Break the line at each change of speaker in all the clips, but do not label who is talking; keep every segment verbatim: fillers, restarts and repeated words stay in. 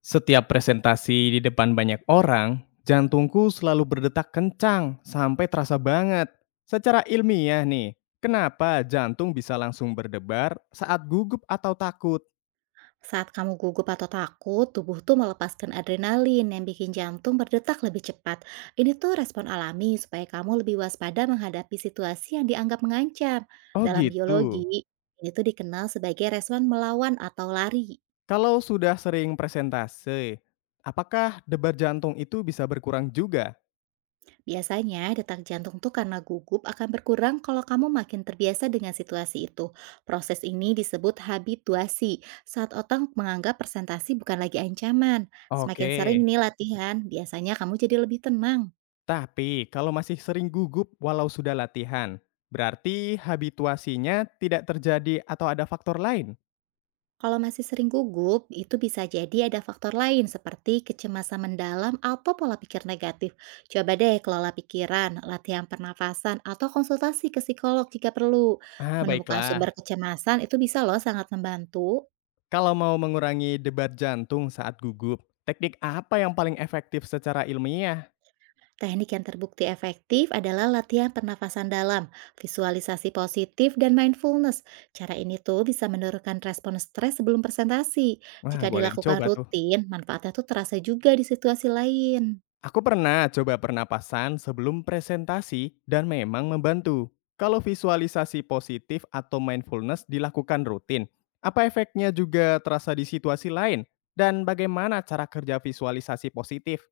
Setiap presentasi di depan banyak orang, jantungku selalu berdetak kencang sampai terasa banget. Secara ilmiah nih, kenapa jantung bisa langsung berdebar saat gugup atau takut?
Saat kamu gugup atau takut, tubuh tuh melepaskan adrenalin yang bikin jantung berdetak lebih cepat. Ini tuh respon alami supaya kamu lebih waspada menghadapi situasi yang dianggap mengancam.
Oh
Dalam biologi,
gitu.
ini tuh dikenal sebagai respon melawan atau lari.
Kalau sudah sering presentasi, apakah debar jantung itu bisa berkurang juga?
Biasanya, detak jantung tuh karena gugup akan berkurang kalau kamu makin terbiasa dengan situasi itu. Proses ini disebut habituasi, saat otak menganggap presentasi bukan lagi ancaman. Semakin sering
Oke.
nih latihan, biasanya kamu jadi lebih tenang.
Tapi kalau masih sering gugup walau sudah latihan, berarti habituasinya tidak terjadi atau ada faktor lain?
Kalau masih sering gugup, itu bisa jadi ada faktor lain seperti kecemasan mendalam atau pola pikir negatif. Coba deh kelola pikiran, latihan pernafasan, atau konsultasi ke psikolog jika perlu.
Ah,
Menemukan
baiklah.
sumber kecemasan itu bisa loh sangat membantu.
Kalau mau mengurangi debar jantung saat gugup, teknik apa yang paling efektif secara ilmiah?
Teknik yang terbukti efektif adalah latihan pernafasan dalam, visualisasi positif, dan mindfulness. Cara ini tuh bisa menurunkan respon stres sebelum presentasi.
Wah,
Jika
boleh
dilakukan
dicoba tuh.
rutin, manfaatnya tuh terasa juga di situasi lain.
Aku pernah coba pernapasan sebelum presentasi dan memang membantu. Kalau visualisasi positif atau mindfulness dilakukan rutin, apa efeknya juga terasa di situasi lain? Dan bagaimana cara kerja visualisasi positif?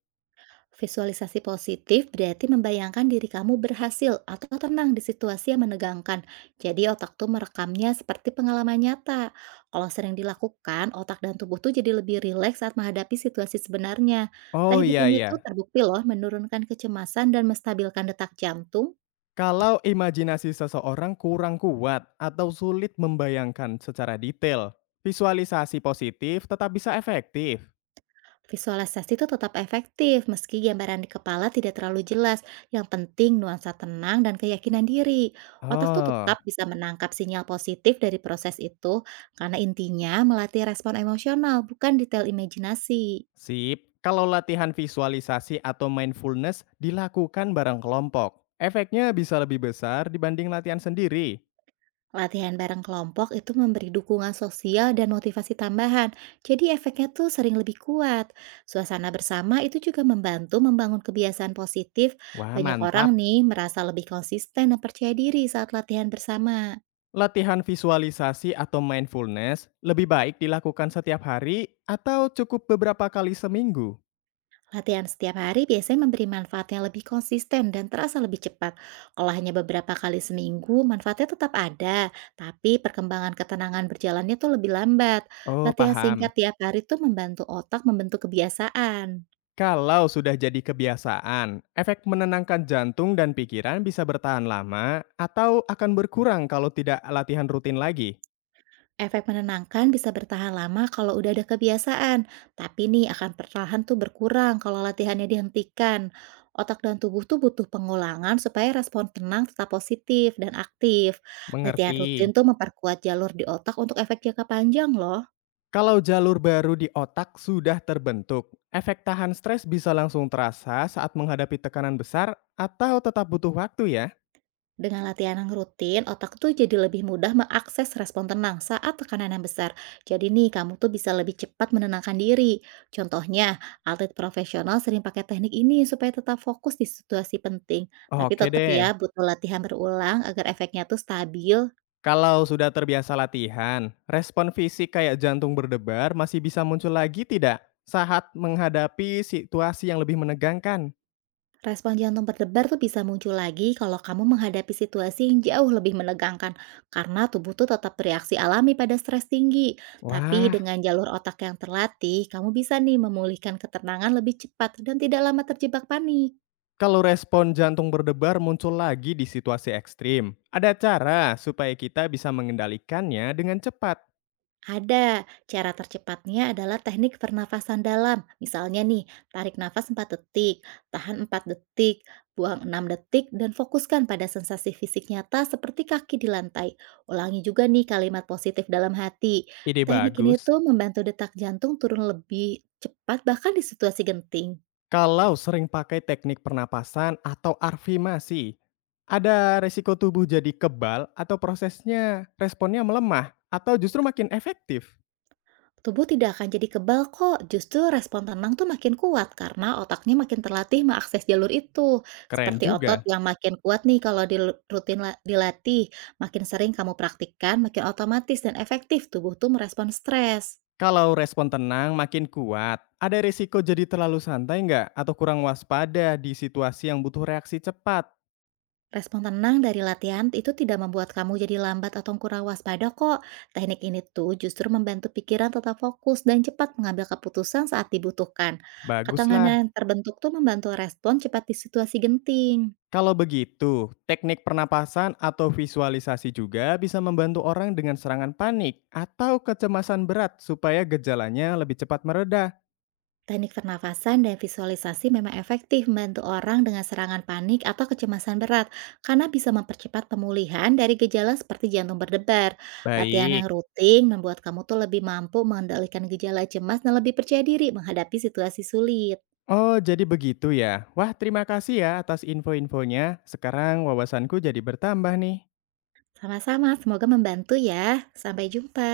Visualisasi positif berarti membayangkan diri kamu berhasil atau tenang di situasi yang menegangkan. Jadi otak tuh merekamnya seperti pengalaman nyata. Kalau sering dilakukan, otak dan tubuh tuh jadi lebih rileks saat menghadapi situasi sebenarnya.
Oh,
Teknik
iya,
ini
iya.
tuh terbukti loh menurunkan kecemasan dan menstabilkan detak jantung.
Kalau imajinasi seseorang kurang kuat atau sulit membayangkan secara detail, visualisasi positif tetap bisa efektif.
Visualisasi itu tetap efektif meski gambaran di kepala tidak terlalu jelas. Yang penting nuansa tenang dan keyakinan diri. Otak tuh
Oh,
tetap bisa menangkap sinyal positif dari proses itu karena intinya melatih respon emosional bukan detail imajinasi.
sip. Kalau latihan visualisasi atau mindfulness dilakukan bareng kelompok, efeknya bisa lebih besar dibanding latihan sendiri.
Latihan bareng kelompok itu memberi dukungan sosial dan motivasi tambahan. Jadi efeknya tuh sering lebih kuat. Suasana bersama itu juga membantu membangun kebiasaan positif.
Wah,
Banyak orang
mantap.
nih merasa lebih konsisten dan percaya diri saat latihan bersama.
Latihan visualisasi atau mindfulness lebih baik dilakukan setiap hari atau cukup beberapa kali seminggu?
Latihan setiap hari biasanya memberi manfaat yang lebih konsisten dan terasa lebih cepat. Kalau hanya beberapa kali seminggu, manfaatnya tetap ada, tapi perkembangan ketenangan berjalannya tuh lebih lambat.
Oh,
Latihan singkat
paham.
tiap hari tuh membantu otak membentuk kebiasaan.
Kalau sudah jadi kebiasaan, efek menenangkan jantung dan pikiran bisa bertahan lama atau akan berkurang kalau tidak latihan rutin lagi.
Efek menenangkan bisa bertahan lama kalau udah ada kebiasaan, tapi nih akan perlahan tuh berkurang kalau latihannya dihentikan. Otak dan tubuh tuh butuh pengulangan supaya respon tenang tetap positif dan aktif. Latihan
Mengerti.
rutin tuh memperkuat jalur di otak untuk efek jangka panjang loh.
Kalau jalur baru di otak sudah terbentuk, efek tahan stres bisa langsung terasa saat menghadapi tekanan besar atau tetap butuh waktu ya.
Dengan latihan yang rutin, otak tuh jadi lebih mudah mengakses respon tenang saat tekanan yang besar. Jadi nih, kamu tuh bisa lebih cepat menenangkan diri. Contohnya, atlet profesional sering pakai teknik ini supaya tetap fokus di situasi penting. Tapi
Oke
tetap
deh.
ya, butuh latihan berulang agar efeknya tuh stabil.
Kalau sudah terbiasa latihan, respon fisik kayak jantung berdebar masih bisa muncul lagi tidak saat menghadapi situasi yang lebih menegangkan?
Respon jantung berdebar tuh bisa muncul lagi kalau kamu menghadapi situasi yang jauh lebih menegangkan karena tubuh tuh tetap bereaksi alami pada stres tinggi. Tapi
Wah.
dengan jalur otak yang terlatih, kamu bisa nih memulihkan ketenangan lebih cepat dan tidak lama terjebak panik.
Kalau respon jantung berdebar muncul lagi di situasi ekstrim, ada cara supaya kita bisa mengendalikannya dengan cepat.
Ada, cara tercepatnya adalah teknik pernafasan dalam. Misalnya nih, tarik nafas empat detik, tahan empat detik, buang enam detik, dan fokuskan pada sensasi fisik nyata seperti kaki di lantai. Ulangi juga nih kalimat positif dalam hati.
Ide
Teknik ini
bagus.
tuh membantu detak jantung turun lebih cepat bahkan di situasi genting.
Kalau sering pakai teknik pernapasan atau arfimasi, ada resiko tubuh jadi kebal atau prosesnya responnya melemah atau justru makin efektif.
Tubuh tidak akan jadi kebal kok, justru respon tenang tuh makin kuat karena otaknya makin terlatih mengakses jalur itu.
Keren
Seperti otot
juga.
yang makin kuat nih kalau dil- rutin la- dilatih, makin sering kamu praktikkan, makin otomatis dan efektif tubuh tuh merespon stres.
Kalau respon tenang makin kuat, ada resiko jadi terlalu santai nggak atau kurang waspada di situasi yang butuh reaksi cepat?
Respon tenang dari latihan itu tidak membuat kamu jadi lambat atau kurang waspada kok. Teknik ini tuh justru membantu pikiran tetap fokus dan cepat mengambil keputusan saat dibutuhkan. Ketenangan
Baguslah.
yang terbentuk tuh membantu respon cepat di situasi genting.
Kalau begitu, teknik pernapasan atau visualisasi juga bisa membantu orang dengan serangan panik atau kecemasan berat supaya gejalanya lebih cepat mereda.
Teknik pernafasan dan visualisasi memang efektif membantu orang dengan serangan panik atau kecemasan berat karena bisa mempercepat pemulihan dari gejala seperti jantung berdebar. Latihan yang
Baik.
rutin membuat kamu tuh lebih mampu mengendalikan gejala cemas dan lebih percaya diri menghadapi situasi sulit.
Oh, jadi begitu ya. Wah, terima kasih ya atas info-infonya. Sekarang wawasanku jadi bertambah nih.
Sama-sama, semoga membantu ya. Sampai jumpa.